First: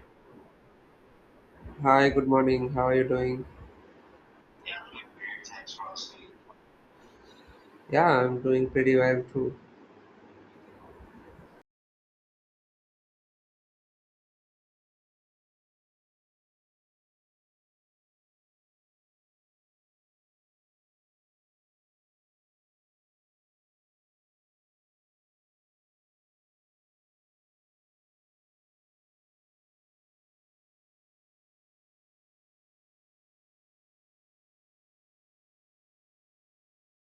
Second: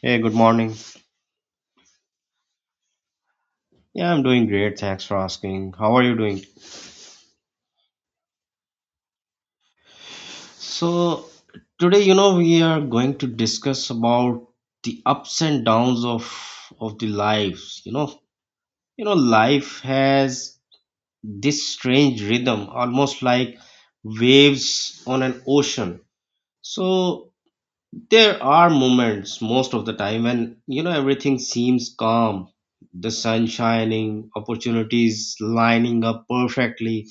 Hey, good morning. Hi, good morning. How are you doing? Yeah, I'm doing great. Thanks for asking. How are you doing? Yeah, I'm doing pretty well too. So, today, we are going to discuss about the ups and downs of the lives. Life has this strange rhythm, almost like waves on an ocean. So, there are moments most of the time when, everything seems calm, the sun shining, opportunities lining up perfectly,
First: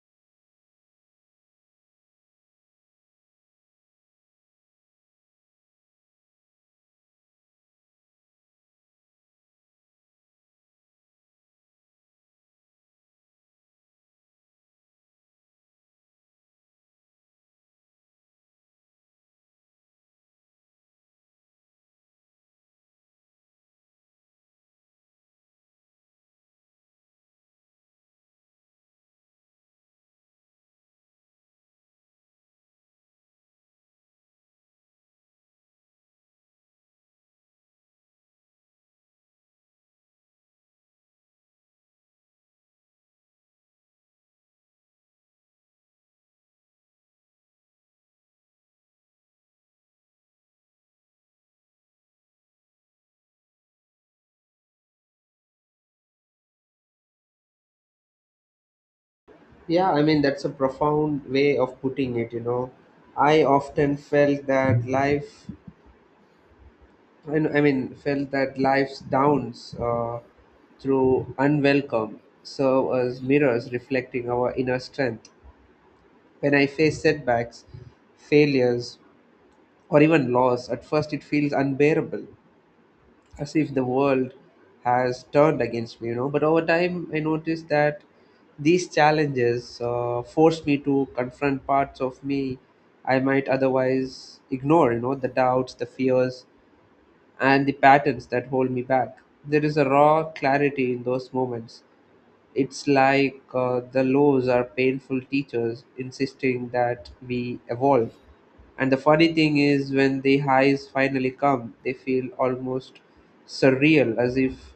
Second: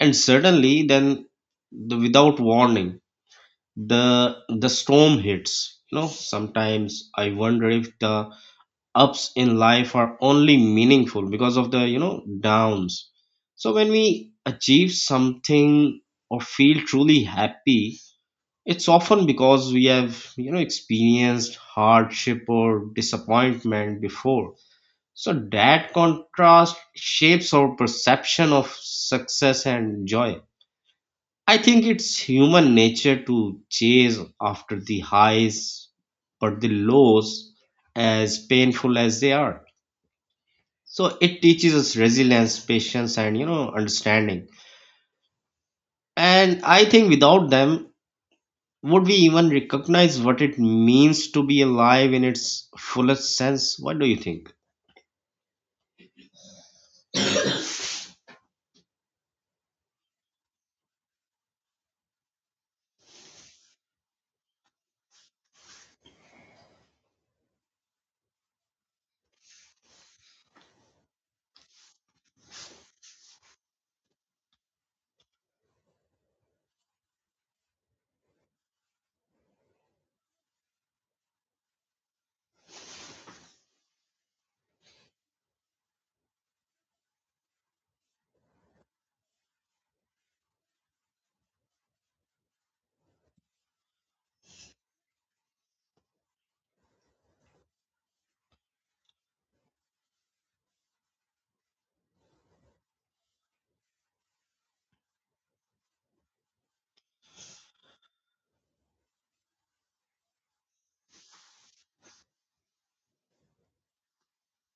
and suddenly then without warning, the the storm hits. Sometimes I wonder if the ups in life are only meaningful because of the downs. So when we achieve something or feel truly happy, it's often because we have experienced hardship or disappointment before. So that contrast shapes our perception of success and joy. I think it's human nature to chase after the highs, but the lows, as painful as they are. So it teaches us resilience, patience, and understanding. And I think without them, would we even recognize what it means to be alive in its fullest sense? What do you think? Yeah, that's a profound way of putting it. I often felt that life, I kn- I mean, felt that life's downs through unwelcome serve as mirrors reflecting our inner strength. When I face setbacks, failures, or even loss, at first it feels unbearable, as if the world has turned against me. But over time, I noticed that these challenges forced me to confront parts of me I might otherwise ignore, the doubts, the fears, and the patterns that hold me back. There is a raw clarity in those moments. It's like the laws are painful teachers insisting that we evolve. And the funny thing is, when the highs finally come, they feel almost surreal, as if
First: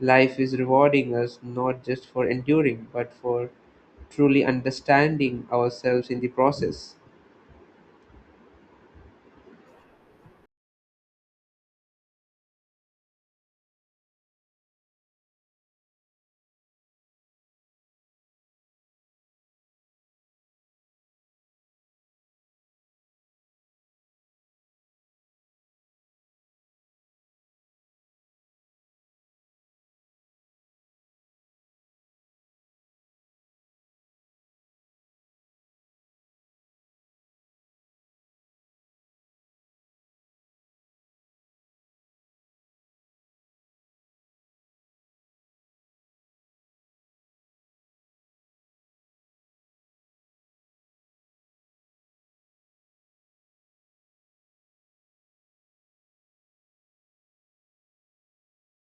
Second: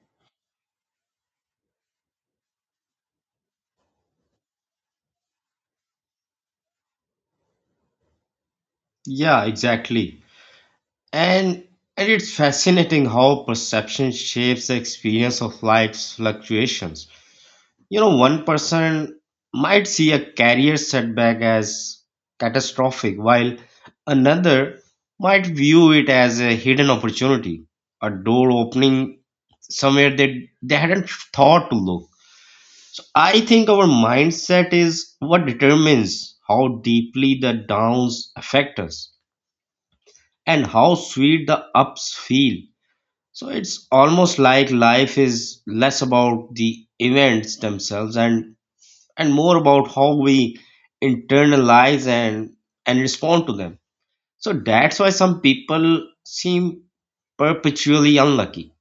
life is rewarding us not just for enduring, but for truly understanding ourselves in the process. Yeah, exactly. And and it's fascinating how perception shapes the experience of life's fluctuations. One person might see a career setback as catastrophic, while another might view it as a hidden opportunity, a door opening somewhere they hadn't thought to look. So I think our mindset is what determines how deeply the downs affect us and how sweet the ups feel. So it's almost like life is less about the events themselves and more about how we internalize and respond to them. So that's why some people seem perpetually unlucky,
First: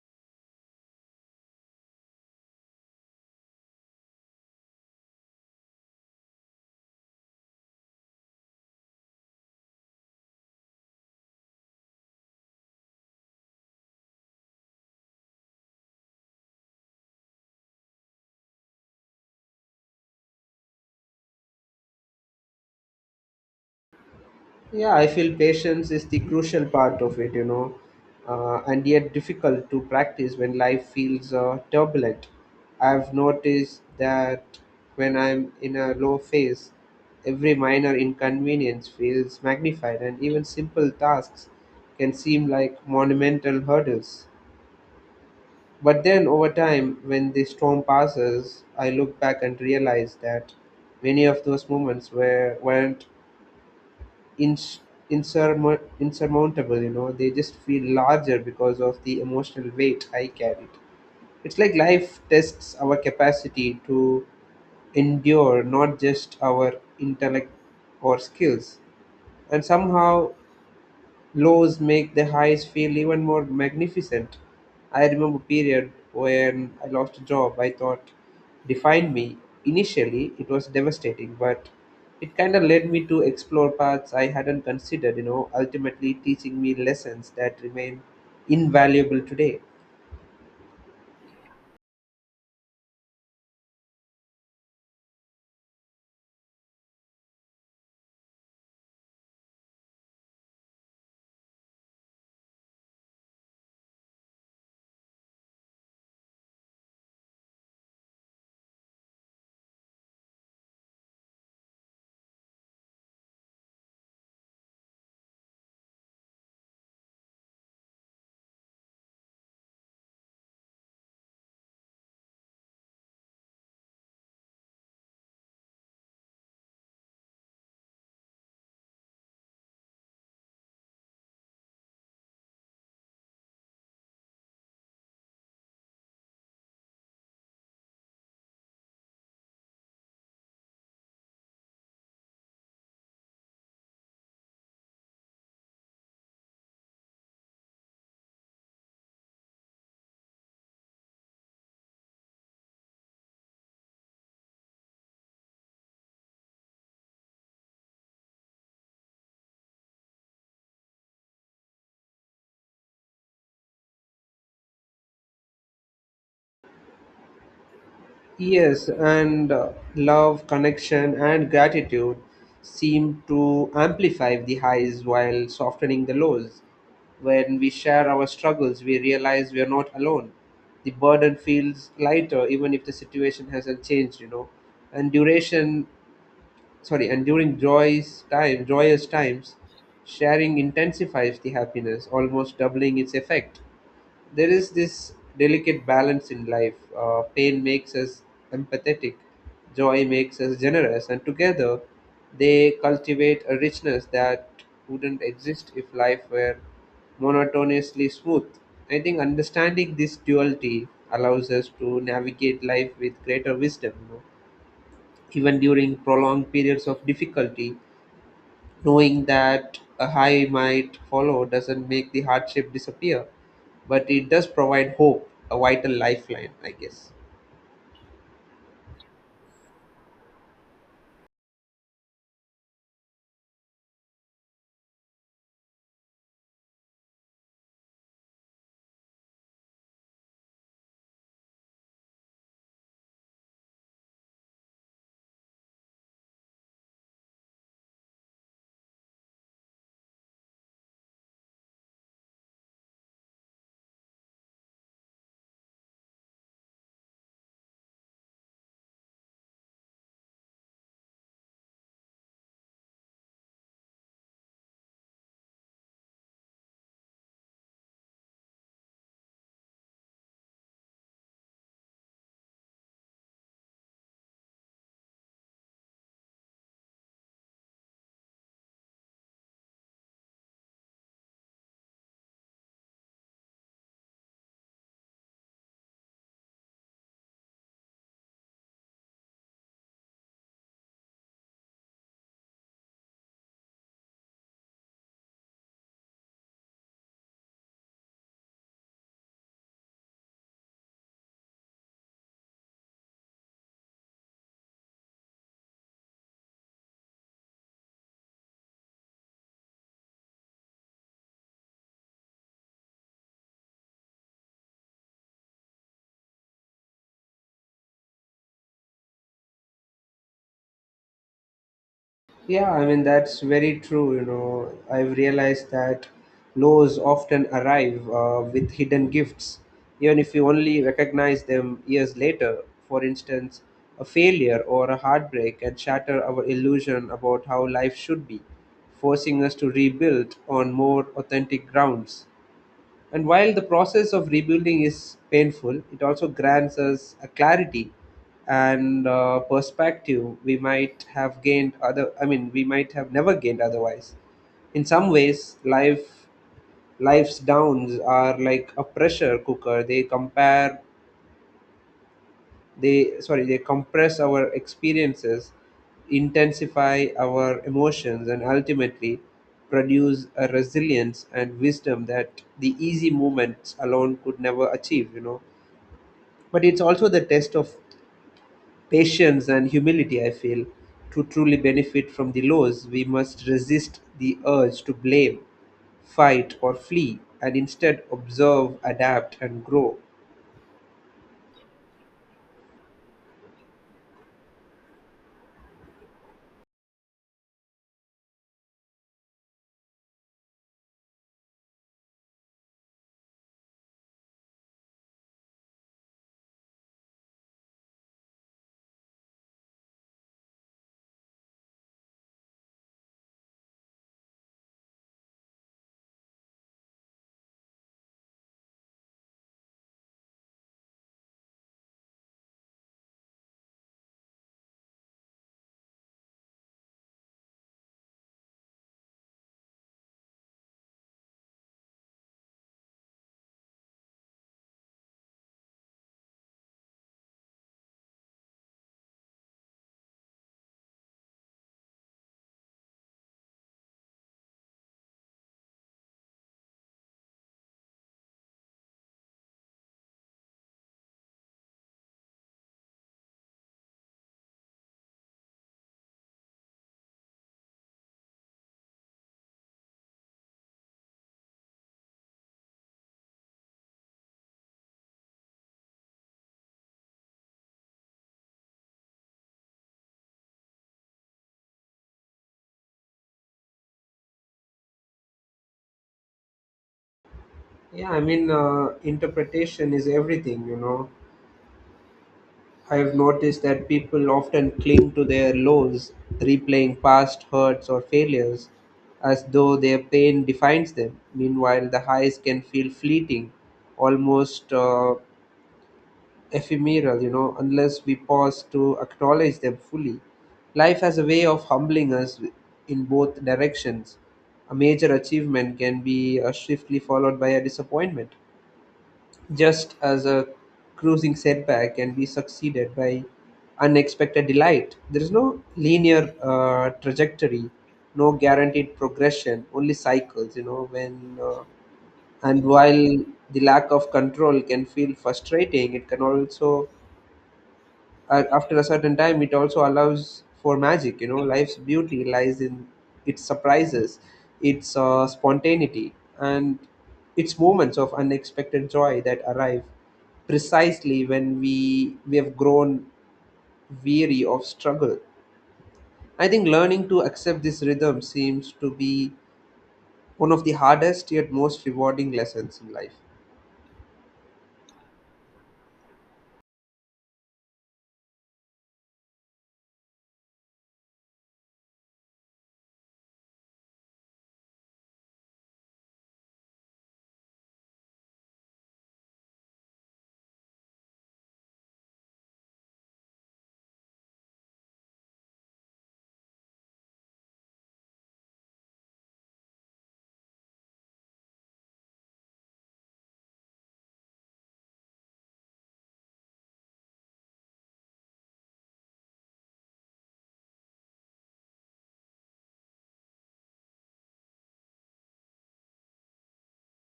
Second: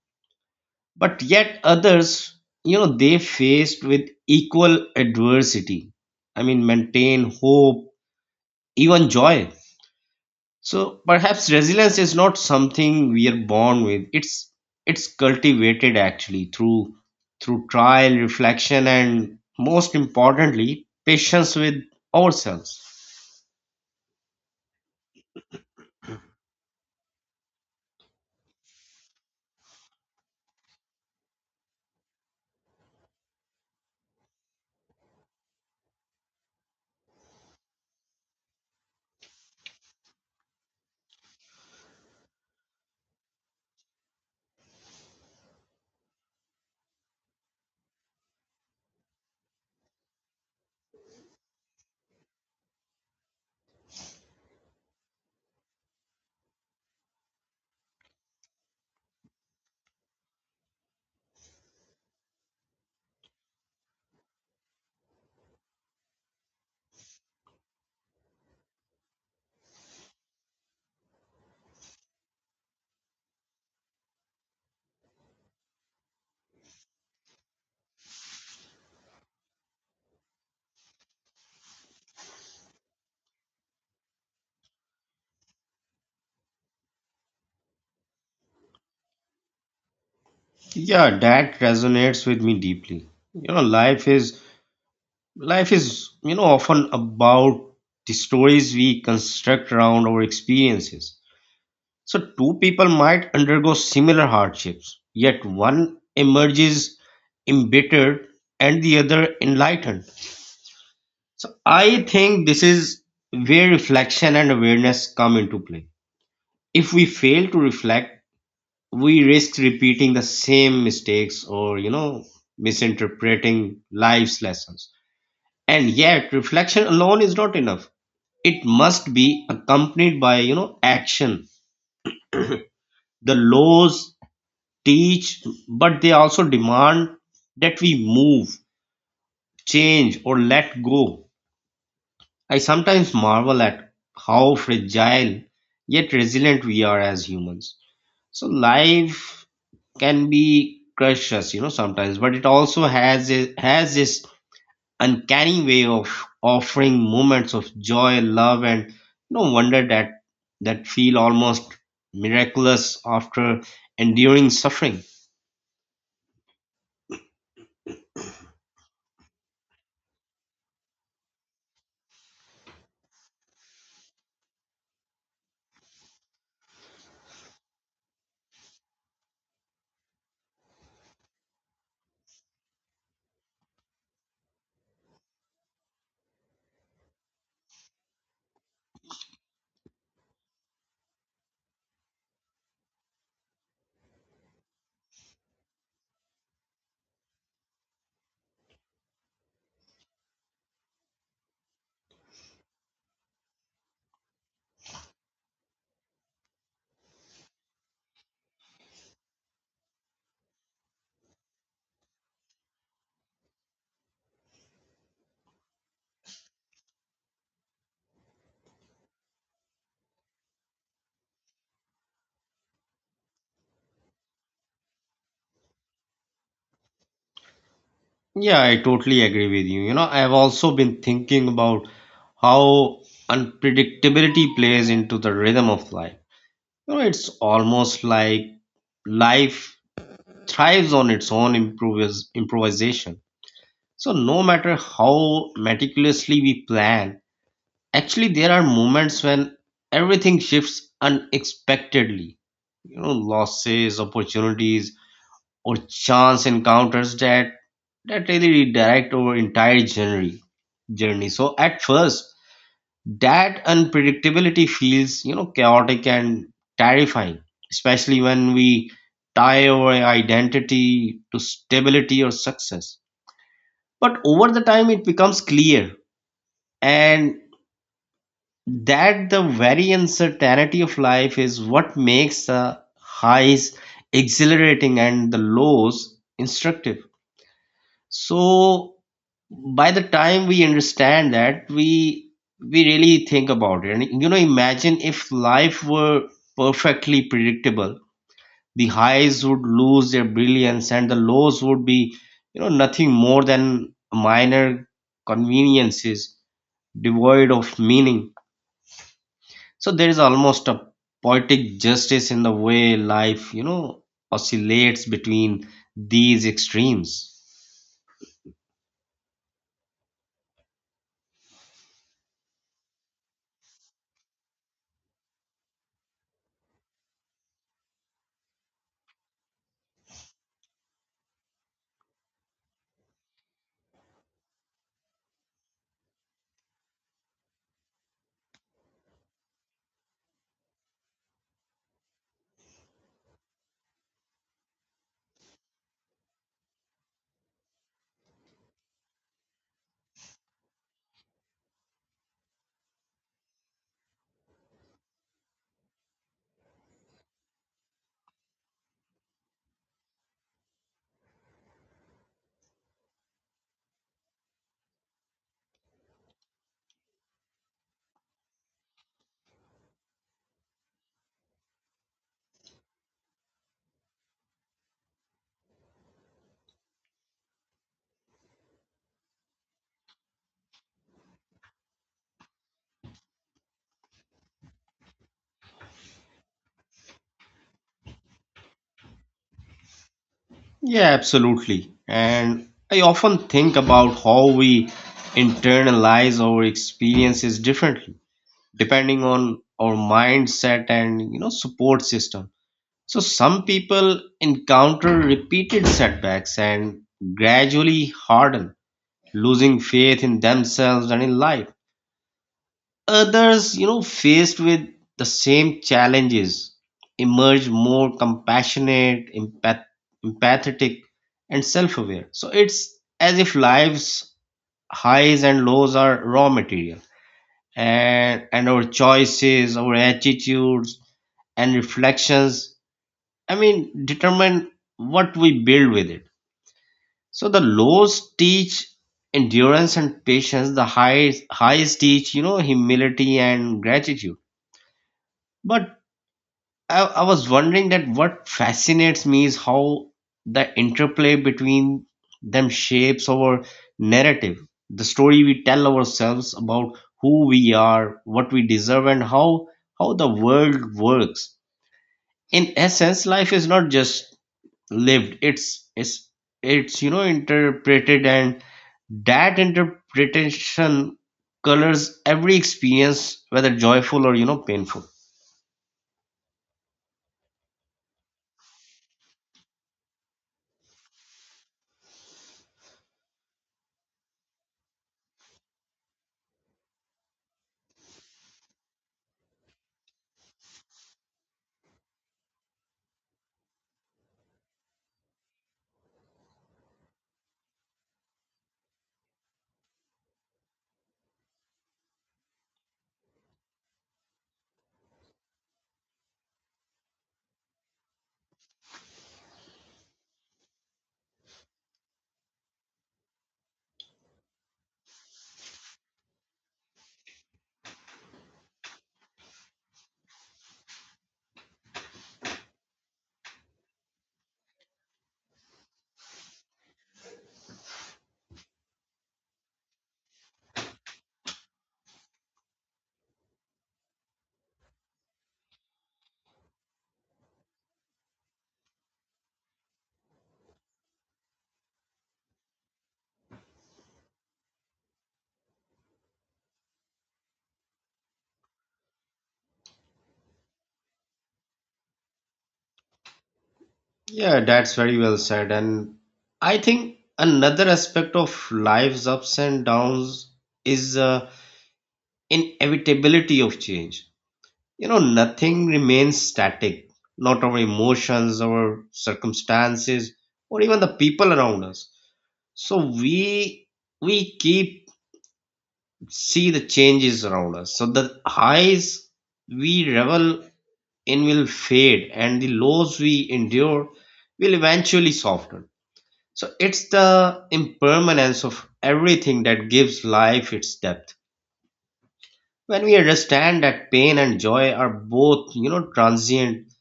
but yet others, they faced with equal adversity, I mean, maintain hope, even joy. So perhaps resilience is not something we are born with. It's cultivated actually through trial, reflection, and, most importantly, patience with ourselves. Yeah, I feel patience is the crucial part of it, and yet difficult to practice when life feels turbulent. I've noticed that when I'm in a low phase, every minor inconvenience feels magnified, and even simple tasks can seem like monumental hurdles. But then over time, when the storm passes, I look back and realize that many of those moments were, weren't ins- insurmo- insurmountable. They just feel larger because of the emotional weight I carried. It's like life tests our capacity to endure, not just our intellect or skills, and somehow laws make the highs feel even more magnificent. I remember a period when I lost a job I thought defined me. Initially, it was devastating, but it kind of led me to explore paths I hadn't considered, ultimately teaching me lessons that remain invaluable today. Yeah, that resonates with me deeply. Life is often about the stories we construct around our experiences. So two people might undergo similar hardships, yet one emerges embittered and the other enlightened. So I think this is where reflection and awareness come into play. If we fail to reflect, we risk repeating the same mistakes, or misinterpreting life's lessons. And yet reflection alone is not enough. It must be accompanied by action. The laws teach, but they also demand that we move, change, or let go. I sometimes marvel at how fragile yet resilient we are as humans. So life can be crushed us, sometimes, but it also has this uncanny way of offering moments of joy, love, and no wonder that feel almost miraculous after enduring suffering. Yes, and love, connection, and gratitude seem to amplify the highs while softening the lows. When we share our struggles, we realize we are not alone. The burden feels lighter, even if the situation hasn't changed. And duration, and during joyous times, sharing intensifies the happiness, almost doubling its effect. There is this delicate balance in life. Pain makes us empathetic, joy makes us generous, and together they cultivate a richness that wouldn't exist if life were monotonously smooth. I think understanding this duality allows us to navigate life with greater wisdom, even during prolonged periods of difficulty. Knowing that a high might follow doesn't make the hardship disappear, but it does provide hope, a vital lifeline, I guess. Yeah, I totally agree with you. You know I have also been thinking about how unpredictability plays into the rhythm of life. It's almost like life thrives on its own improvisation. So, no matter how meticulously we plan, actually, there are moments when everything shifts unexpectedly. Losses, opportunities, or chance encounters that really redirect our entire journey. So, at first, that unpredictability feels, chaotic and terrifying, especially when we tie our identity to stability or success. But over the time, it becomes clear and that the very uncertainty of life is what makes the highs exhilarating and the lows instructive. So by the time we understand that, we really think about it. And imagine if life were perfectly predictable. The highs would lose their brilliance, and the lows would be nothing more than minor conveniences, devoid of meaning. So there is almost a poetic justice in the way life, oscillates between these extremes. Yeah, that's very true. You know, I've realized that lows often arrive with hidden gifts, even if you only recognize them years later. For instance, a failure or a heartbreak can shatter our illusion about how life should be, forcing us to rebuild on more authentic grounds. And while the process of rebuilding is painful, it also grants us a clarity and perspective we might have gained other I mean we might have never gained otherwise. In some ways, life's downs are like a pressure cooker. They compare they sorry They compress our experiences, intensify our emotions, and ultimately produce a resilience and wisdom that the easy moments alone could never achieve, you know. But it's also the test of patience and humility, I feel. To truly benefit from the lows, we must resist the urge to blame, fight, or flee, and instead observe, adapt, and grow. Yeah, absolutely. And I often think about how we internalize our experiences differently, depending on our mindset and, support system. So some people encounter repeated setbacks and gradually harden, losing faith in themselves and in life. Others, faced with the same challenges, emerge more compassionate, empathetic, and self aware. So it's as if life's highs and lows are raw material, and our choices, our attitudes, and reflections, I mean, determine what we build with it. So the lows teach endurance and patience. The highs teach, humility and gratitude. But I was wondering that what fascinates me is how the interplay between them shapes our narrative, the story we tell ourselves about who we are, what we deserve, and how the world works. In essence, life is not just lived; it's interpreted, and that interpretation colors every experience, whether joyful or painful. Yeah, interpretation is everything, you know. I've noticed that people often cling to their lows, replaying past hurts or failures as though their pain defines them. Meanwhile, the highs can feel fleeting, almost ephemeral, unless we pause to acknowledge them fully. Life has a way of humbling us in both directions. A major achievement can be swiftly followed by a disappointment. Just as a cruising setback can be succeeded by unexpected delight, there is no linear trajectory, no guaranteed progression, only cycles, you know, when and while the lack of control can feel frustrating, it can also, after a certain time, it also allows for magic. You know, life's beauty lies in its surprises, its spontaneity, and its moments of unexpected joy that arrive precisely when we have grown weary of struggle. I think learning to accept this rhythm seems to be one of the hardest yet most rewarding lessons in life. Yeah, that's very well said. And I think another aspect of life's ups and downs is, inevitability of change. You know, nothing remains static, not our emotions, our circumstances, or even the people around us. So we keep see the changes around us. So the highs we revel in will fade, and the lows we endure will eventually soften. So it's the impermanence of everything that gives life its depth. When we understand that pain and joy are both, transient,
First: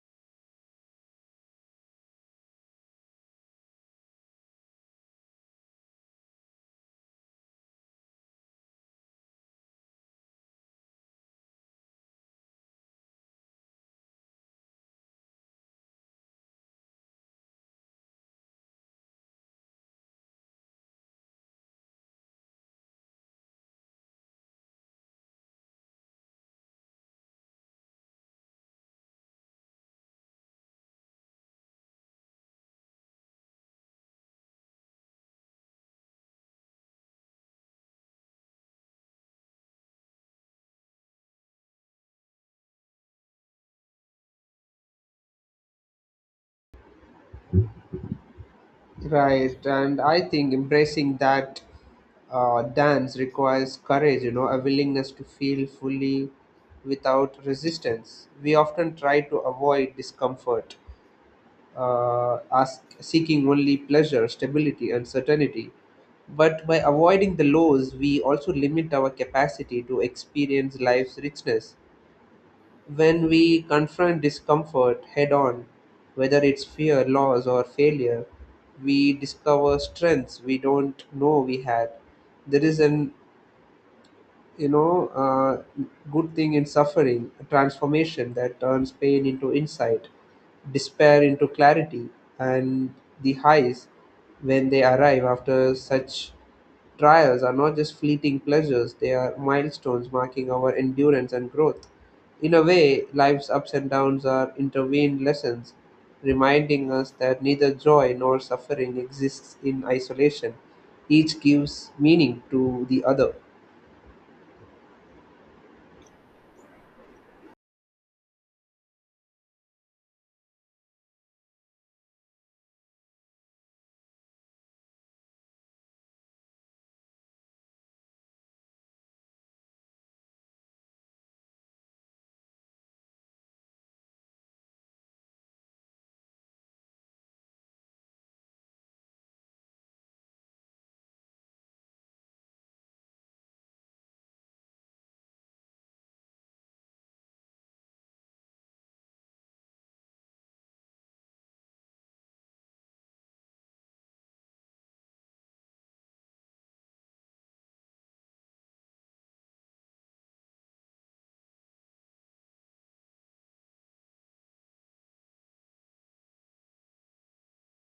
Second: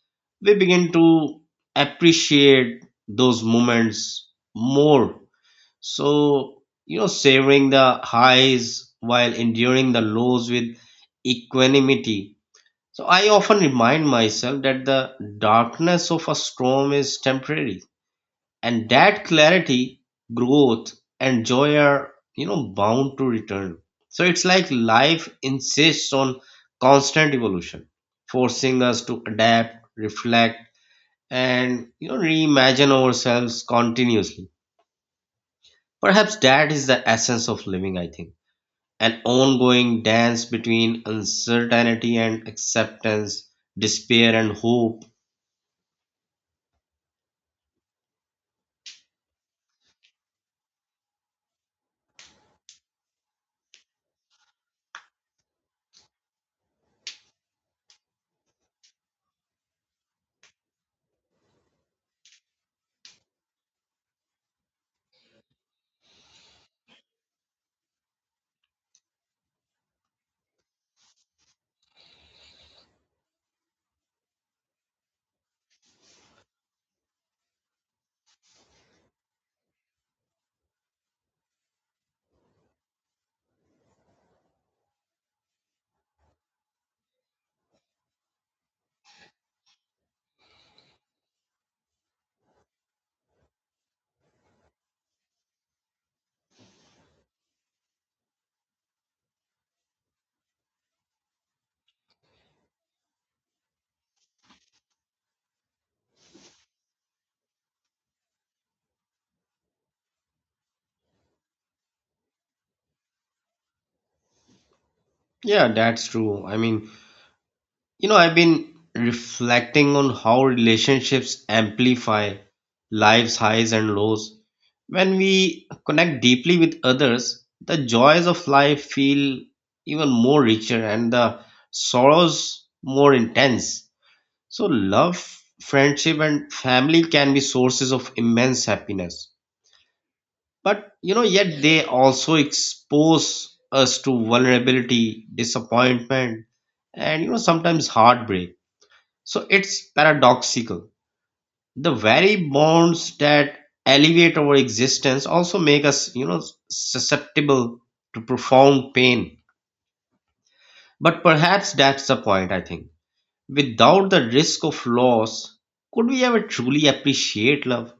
we begin to appreciate those moments more. So, savoring the highs while enduring the lows with equanimity. So I often remind myself that the darkness of a storm is temporary, and that clarity, growth, and joy are bound to return. So it's like life insists on constant evolution, forcing us to adapt, reflect, and reimagine ourselves continuously. Perhaps that is the essence of living, I think, an ongoing dance between uncertainty and acceptance, despair and hope. Right, and I think embracing that dance requires courage, a willingness to feel fully without resistance. We often try to avoid discomfort, seeking only pleasure, stability, and certainty. But by avoiding the lows, we also limit our capacity to experience life's richness. When we confront discomfort head on, whether it's fear, loss, or failure, we discover strengths we don't know we had. There is an you know, uh, good thing in suffering, a transformation that turns pain into insight, despair into clarity, and the highs, when they arrive after such trials, are not just fleeting pleasures, they are milestones marking our endurance and growth. In a way, life's ups and downs are intervened lessons, reminding us that neither joy nor suffering exists in isolation. Each gives meaning to the other. Yeah, that's true. I mean, I've been reflecting on how relationships amplify life's highs and lows. When we connect deeply with others, the joys of life feel even more richer, and the sorrows more intense. So, love, friendship, and family can be sources of immense happiness. But, yet they also expose us to vulnerability, disappointment, and, sometimes heartbreak. So it's paradoxical. The very bonds that elevate our existence also make us, susceptible to profound pain. But perhaps that's the point, I think. Without the risk of loss, could we ever truly appreciate love?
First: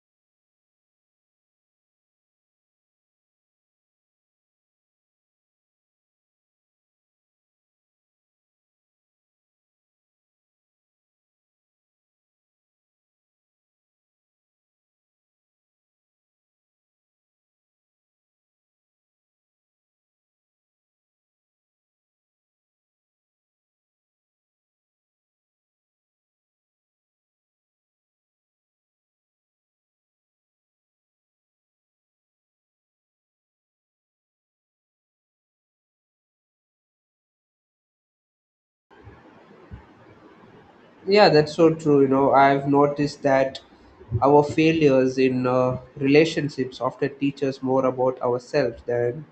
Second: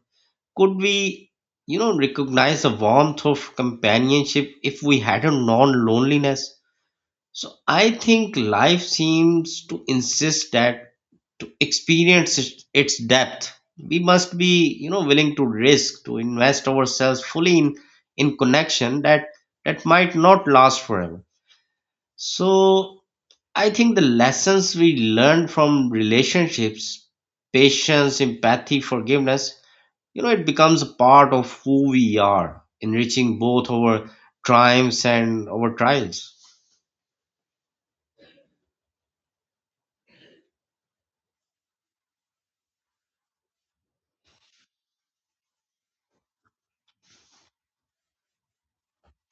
Could we, recognize the warmth of companionship if we hadn't known loneliness? So I think life seems to insist that, to experience its depth, we must be, willing to risk, to invest ourselves fully in connection that might not last forever. So I think the lessons we learned from relationships, patience, empathy, forgiveness, it becomes a part of who we are, enriching both our triumphs and our trials. Yeah, that's so true. You know, I've noticed that our failures in relationships often teach us more about ourselves than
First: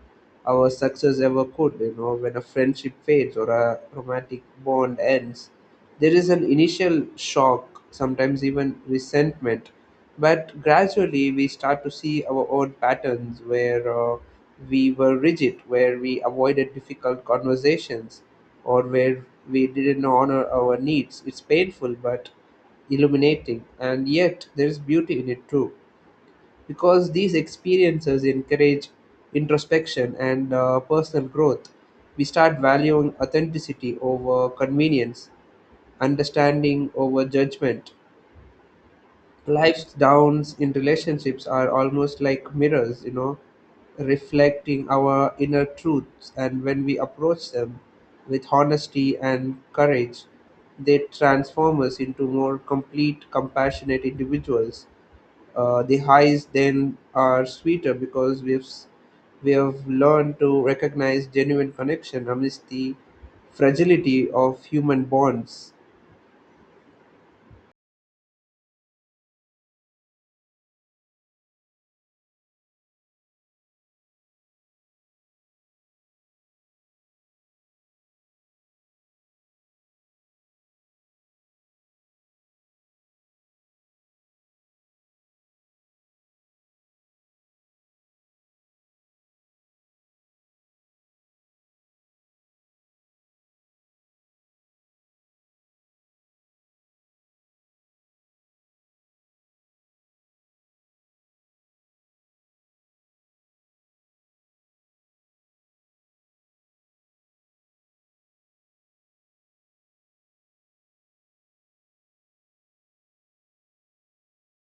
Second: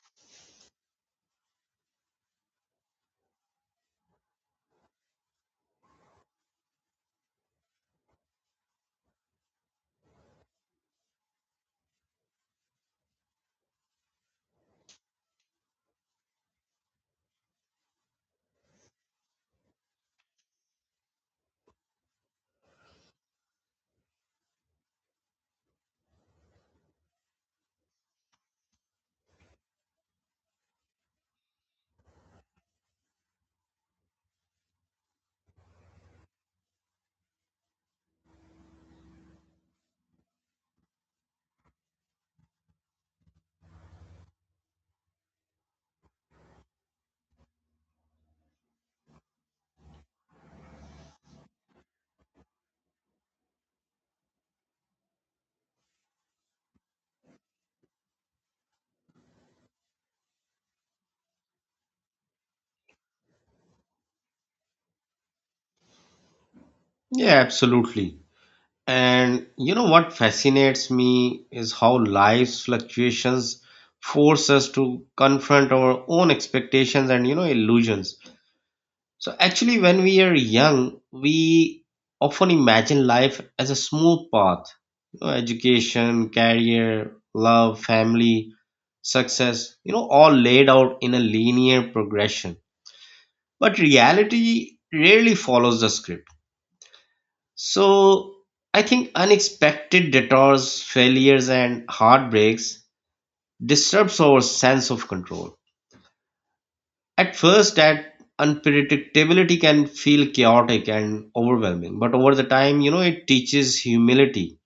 our success ever could. You know, when a friendship fades or a romantic bond ends, there is an initial shock, sometimes even resentment, but gradually we start to see our own patterns, where we were rigid, where we avoided difficult conversations, or where we didn't honor our needs. It's painful but illuminating, and yet there is beauty in it too, because these experiences encourage introspection and personal growth. We start valuing authenticity over convenience, understanding over judgment. Life's downs in relationships are almost like mirrors, reflecting our inner truths. And when we approach them with honesty and courage, they transform us into more complete, compassionate individuals. The highs then are sweeter because we have learned to recognize genuine connection amidst the fragility of human bonds. Yeah, absolutely. And you know what fascinates me is how life's fluctuations force us to confront our own expectations and illusions. So actually when we are young, we often imagine life as a smooth path. Education, career, love, family, success, all laid out in a linear progression. But reality rarely follows the script. So I think unexpected detours, failures, and heartbreaks disturbs our sense of control. At first, that unpredictability can feel chaotic and overwhelming, but over the time, it teaches humility,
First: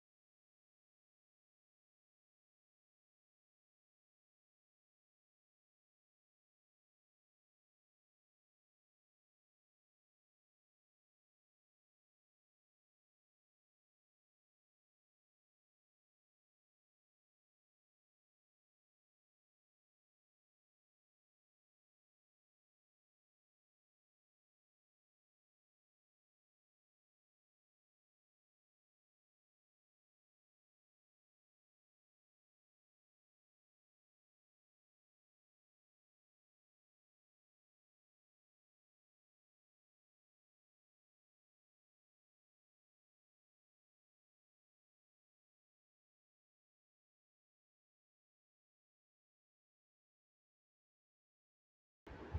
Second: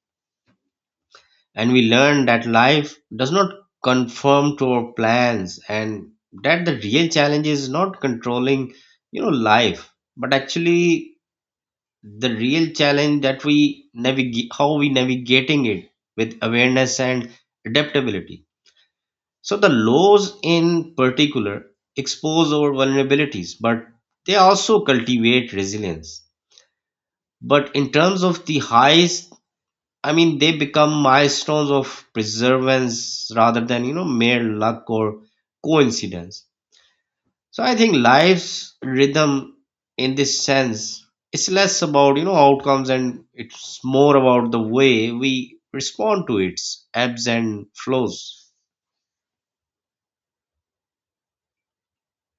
and we learn that life does not conform to our plans, and that the real challenge is not controlling, life, but actually the real challenge that we navigate how we navigating it with awareness and adaptability. So the laws in particular expose our vulnerabilities, but they also cultivate resilience. But in terms of the highs, I mean, they become milestones of perseverance rather than mere luck or coincidence. So I think life's rhythm in this sense is less about outcomes, and it's more about the way we respond to its ebbs and flows.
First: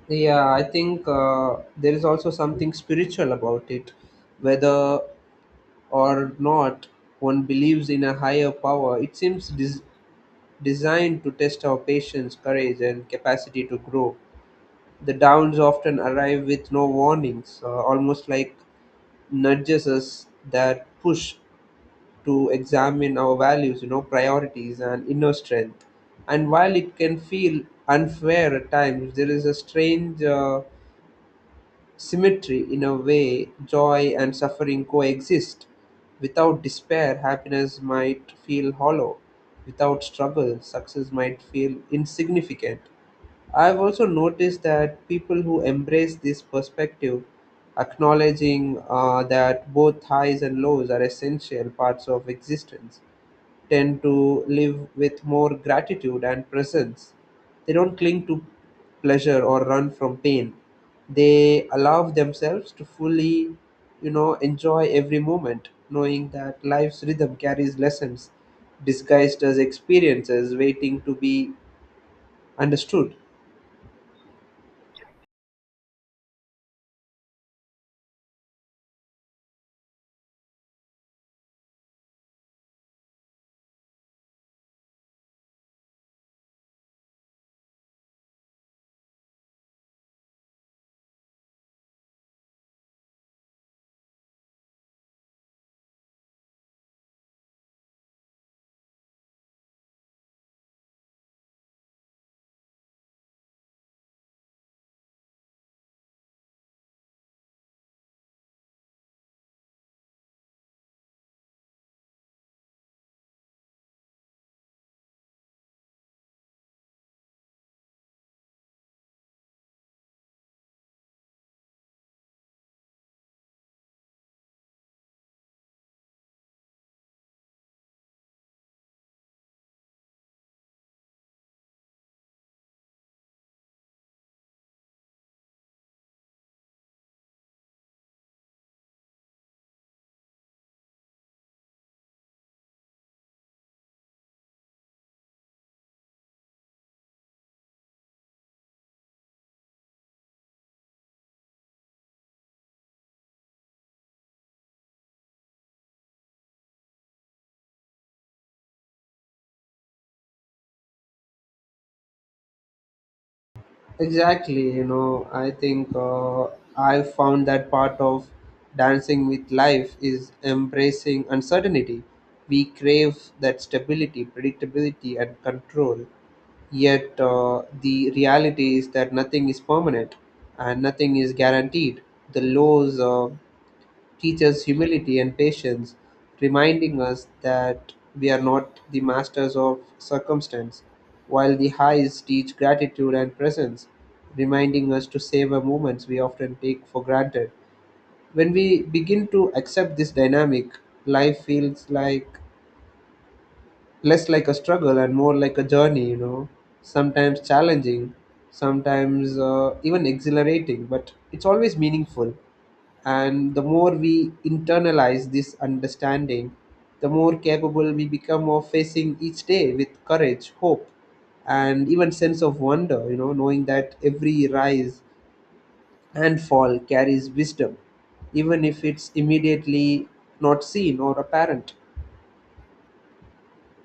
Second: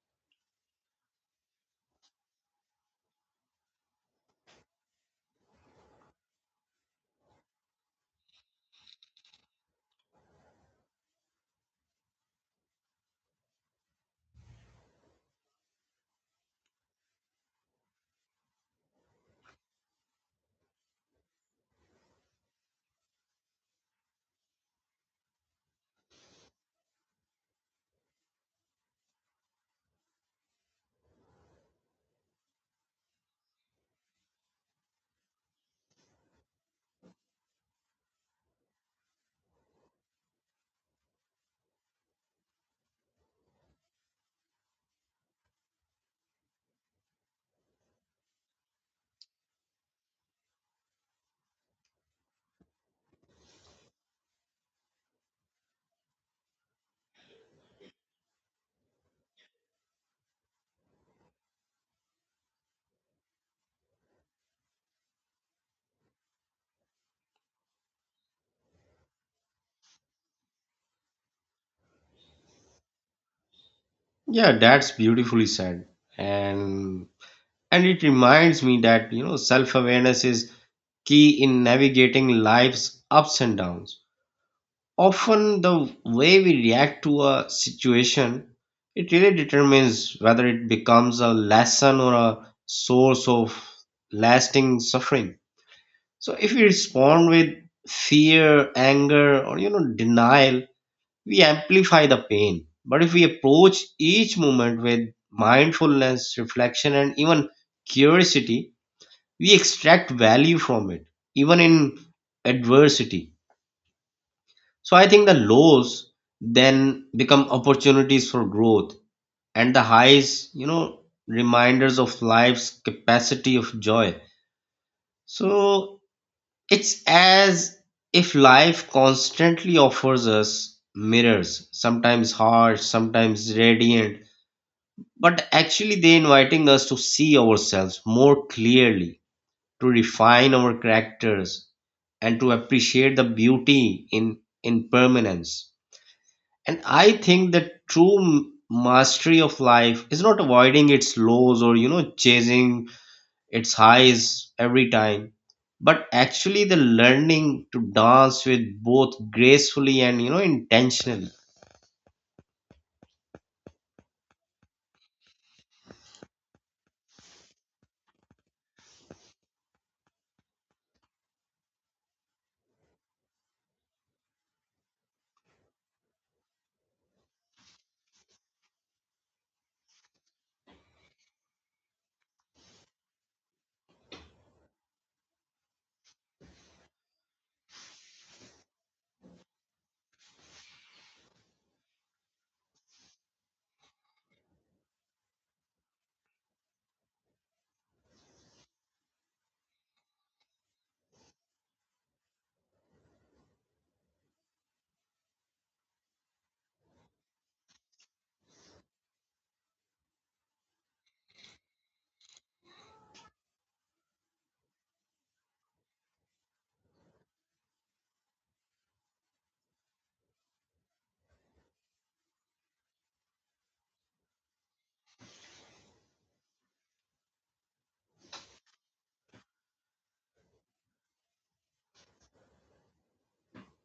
Yeah, I think there is also something spiritual about it. Whether or not one believes in a higher power, it seems designed to test our patience, courage, and capacity to grow. The downs often arrive with no warnings, almost like nudges us that push to examine our values, priorities, and inner strength. And while it can feel unfair at times, there is a strange symmetry in a way joy and suffering coexist. Without despair, happiness might feel hollow. Without struggle, success might feel insignificant. I've also noticed that people who embrace this perspective, acknowledging that both highs and lows are essential parts of existence, tend to live with more gratitude and presence. They don't cling to pleasure or run from pain. They allow themselves to fully, enjoy every moment, knowing that life's rhythm carries lessons disguised as experiences waiting to be understood. Yeah, that's beautifully said. And and it reminds me that self-awareness is key in navigating life's ups and downs. Often the way we react to a situation, it really determines whether it becomes a lesson or a source of lasting suffering. So if we respond with fear, anger, or denial, we amplify the pain. But if we approach each moment with mindfulness, reflection, and even curiosity, we extract value from it, even in adversity. So I think the lows then become opportunities for growth, and the highs, reminders of life's capacity of joy. So it's as if life constantly offers us mirrors, sometimes harsh, sometimes radiant, but actually they inviting us to see ourselves more clearly, to refine our characters, and to appreciate the beauty in impermanence. And I think the true mastery of life is not avoiding its lows or, chasing its highs every time, but actually the learning to dance with both gracefully and, intentionally. Exactly, you know, I think I found that part of dancing with life is embracing uncertainty. We crave that stability, predictability, and control. Yet the reality is that nothing is permanent and nothing is guaranteed. The lows teaches humility and patience, reminding us that we are not the masters of circumstance, while the highs teach gratitude and presence, reminding us to savor moments we often take for granted. When we begin to accept this dynamic, life feels less like a struggle and more like a journey, sometimes challenging, sometimes even exhilarating, but it's always meaningful. And the more we internalize this understanding, the more capable we become of facing each day with courage, hope, and even sense of wonder, knowing that every rise and fall carries wisdom, even if it's immediately not seen or apparent.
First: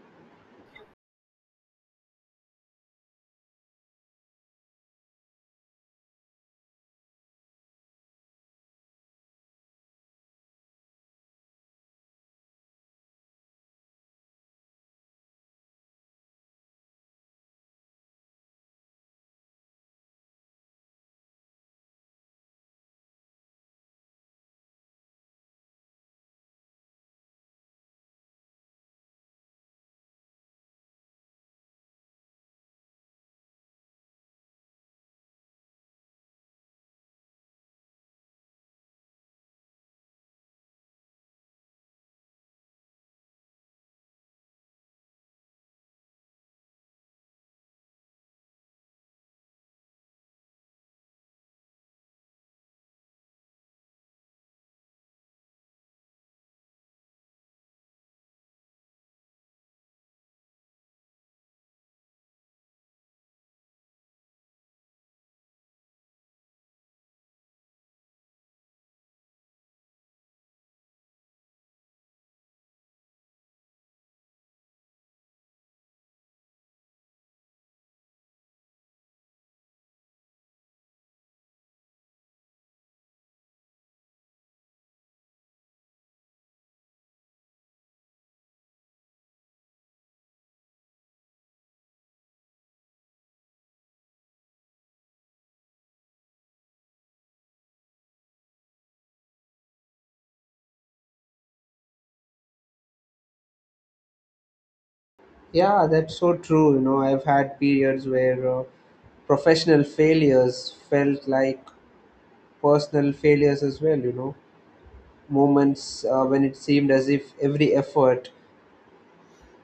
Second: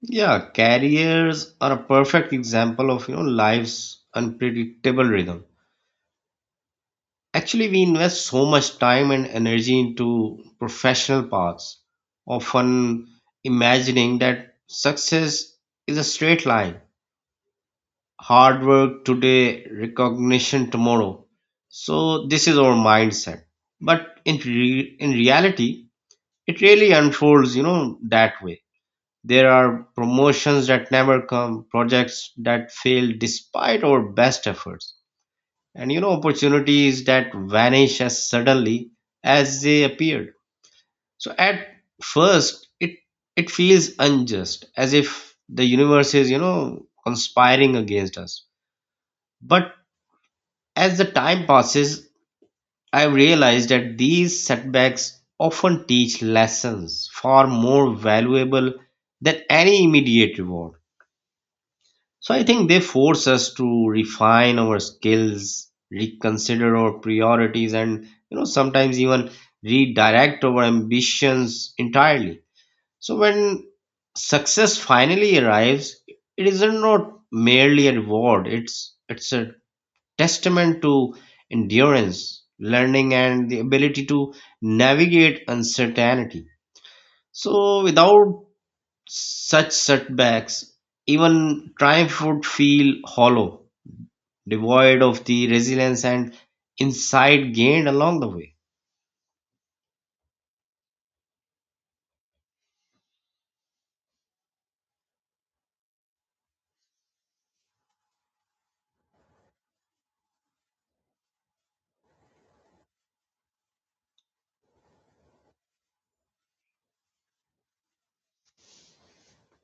Yeah, careers are a perfect example of, life's unpredictable rhythm. Actually, we invest so much time and energy into professional paths, often imagining that success is a straight line, hard work today, recognition tomorrow. So this is our mindset. But in reality, it really unfolds, that way. There are promotions that never come, projects that fail despite our best efforts, and opportunities that vanish as suddenly as they appeared. So at first, it feels unjust, as if the universe is, conspiring against us. But as the time passes, I've realized that these setbacks often teach lessons far more valuable than any immediate reward. So I think they force us to refine our skills, reconsider our priorities, and sometimes even redirect our ambitions entirely. So when success finally arrives, it is not merely a reward; it's a testament to endurance, learning, and the ability to navigate uncertainty. So, without such setbacks, even triumph would feel hollow, devoid of the resilience and insight gained along the way. Yeah, that's so true. You know, I've had periods where professional failures felt like personal failures as well, you know, moments when it seemed as if every effort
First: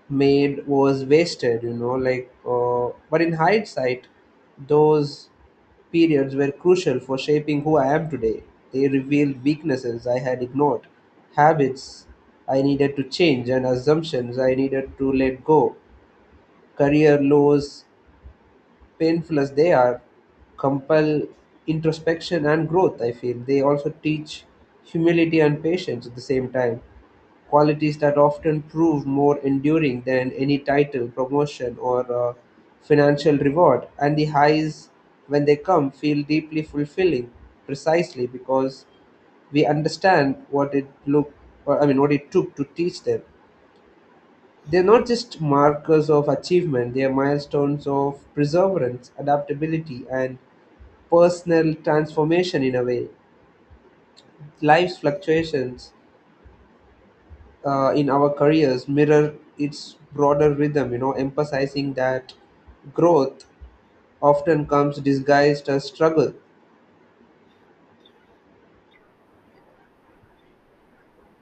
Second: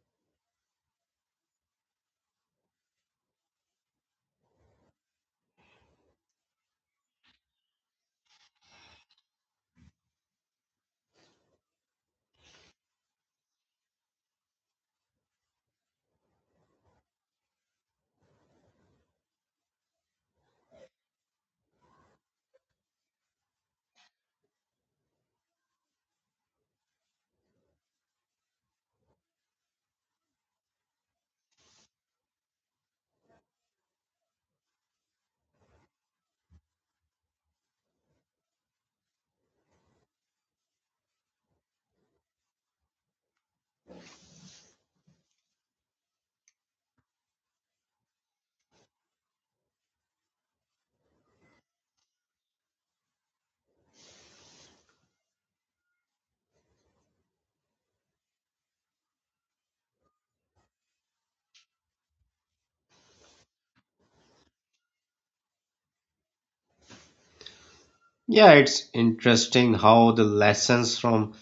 made was wasted, you know, but in hindsight those periods were crucial for shaping who I am today. They revealed weaknesses I had ignored, habits I needed to change, and assumptions I needed to let go. Career lows, painful as they are, compel introspection and growth, I feel. They also teach humility and patience at the same time, qualities that often prove more enduring than any title, promotion, or financial reward. And the highs, when they come, feel deeply fulfilling precisely because we understand what it look or I mean what it took to teach them. They're not just markers of achievement, they are milestones of perseverance, adaptability, and personal transformation. In a way, life's fluctuations in our careers mirror its broader rhythm, you know, emphasizing that growth often comes disguised as struggle. Yeah, it's interesting how the lessons from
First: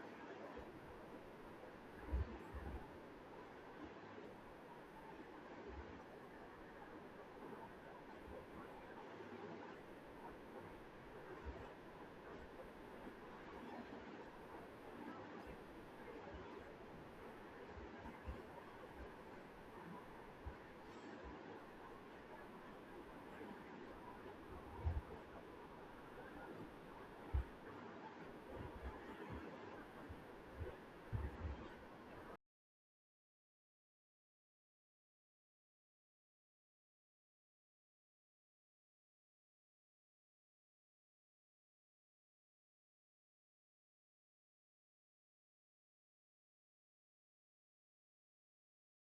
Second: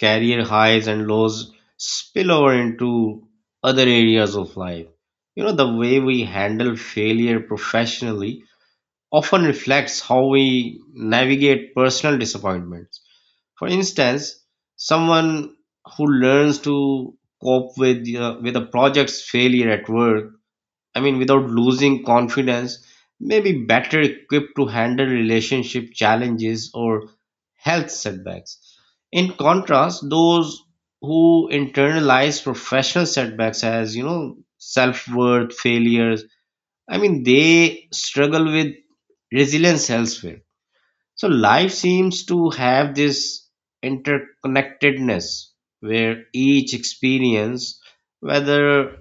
career highs and lows spill over into other areas of life. The way we handle failure professionally often reflects how we navigate personal disappointments. For instance, someone who learns to cope with a project's failure at work, I mean, without losing confidence, may be better equipped to handle relationship challenges or health setbacks. In contrast, those who internalize professional setbacks as self-worth failures, I mean, they struggle with resilience elsewhere. So life seems to have this interconnectedness where each experience, whether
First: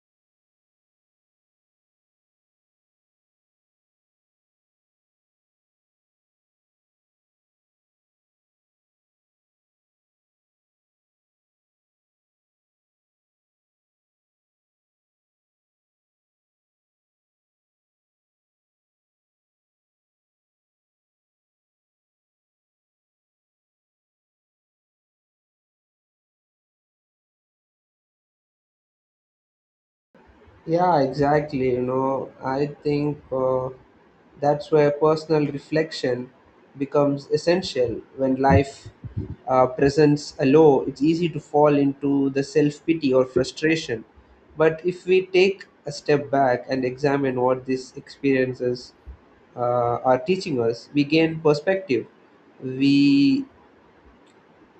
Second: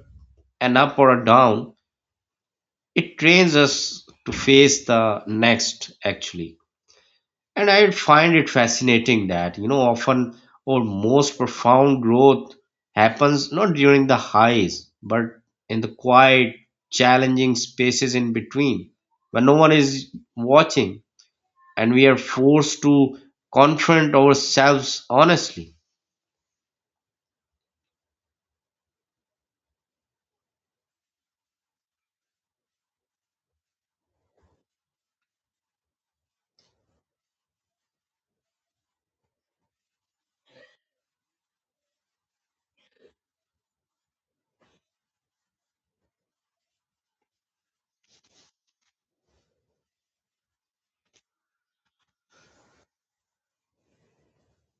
an up or a down, it trains us to face the next actually. And I find it fascinating that, often our most profound growth happens not during the highs, but in the quiet, challenging spaces in between, when no one is watching and we are forced to confront ourselves honestly. Yeah, exactly. You know, I think that's where personal reflection becomes essential. When life presents a low, it's easy to fall into the self pity or frustration. But if we take a step back and examine what these experiences are teaching us, we gain perspective. We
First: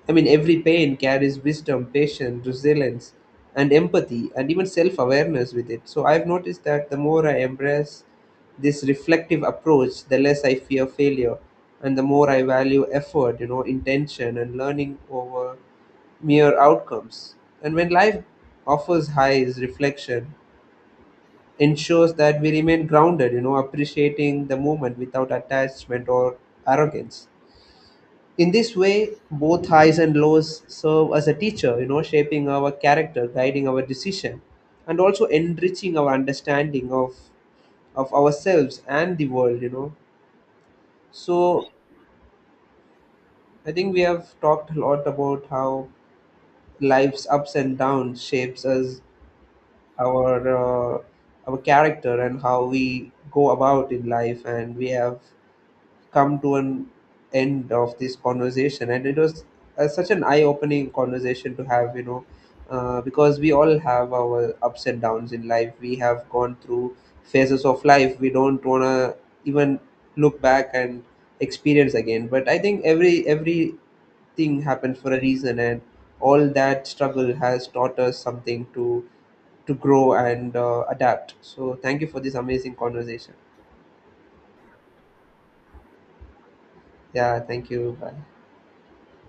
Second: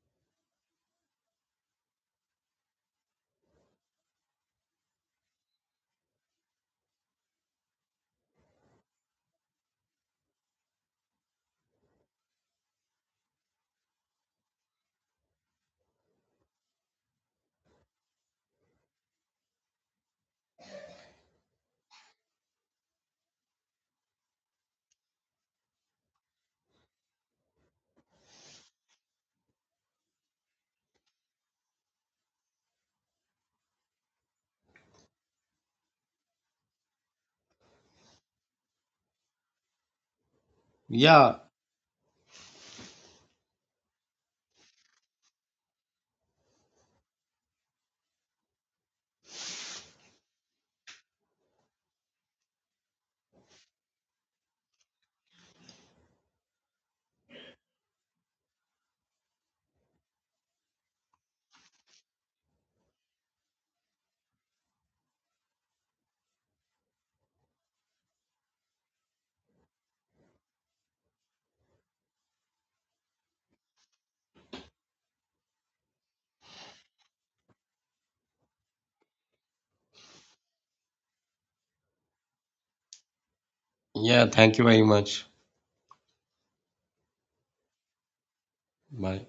every pain carries wisdom, patience, resilience, and empathy, and even self awareness with it. So, I've noticed that the more I embrace this reflective approach, the less I fear failure, and the more I value effort, intention, and learning over mere outcomes. And when life offers highs, reflection ensures that we remain grounded, appreciating the moment without attachment or arrogance. In this way, both highs and lows serve as a teacher, you know, shaping our character, guiding our decision, and also enriching our understanding of ourselves and the world, you know. Yeah, So I think we have talked a lot about how life's ups and downs shapes us, our uh, our character and how we go about in life, and we have come to an end of this conversation. And it was such an eye-opening conversation to have, you know, because we all have our ups and downs in life. We have gone through phases of life we don't want to even look back and experience again, but I think everything happens for a reason, and all that struggle has taught us something to grow and adapt. So thank you for this amazing conversation. yeah, thank you very much. Yeah, thank you. Bye. Bye.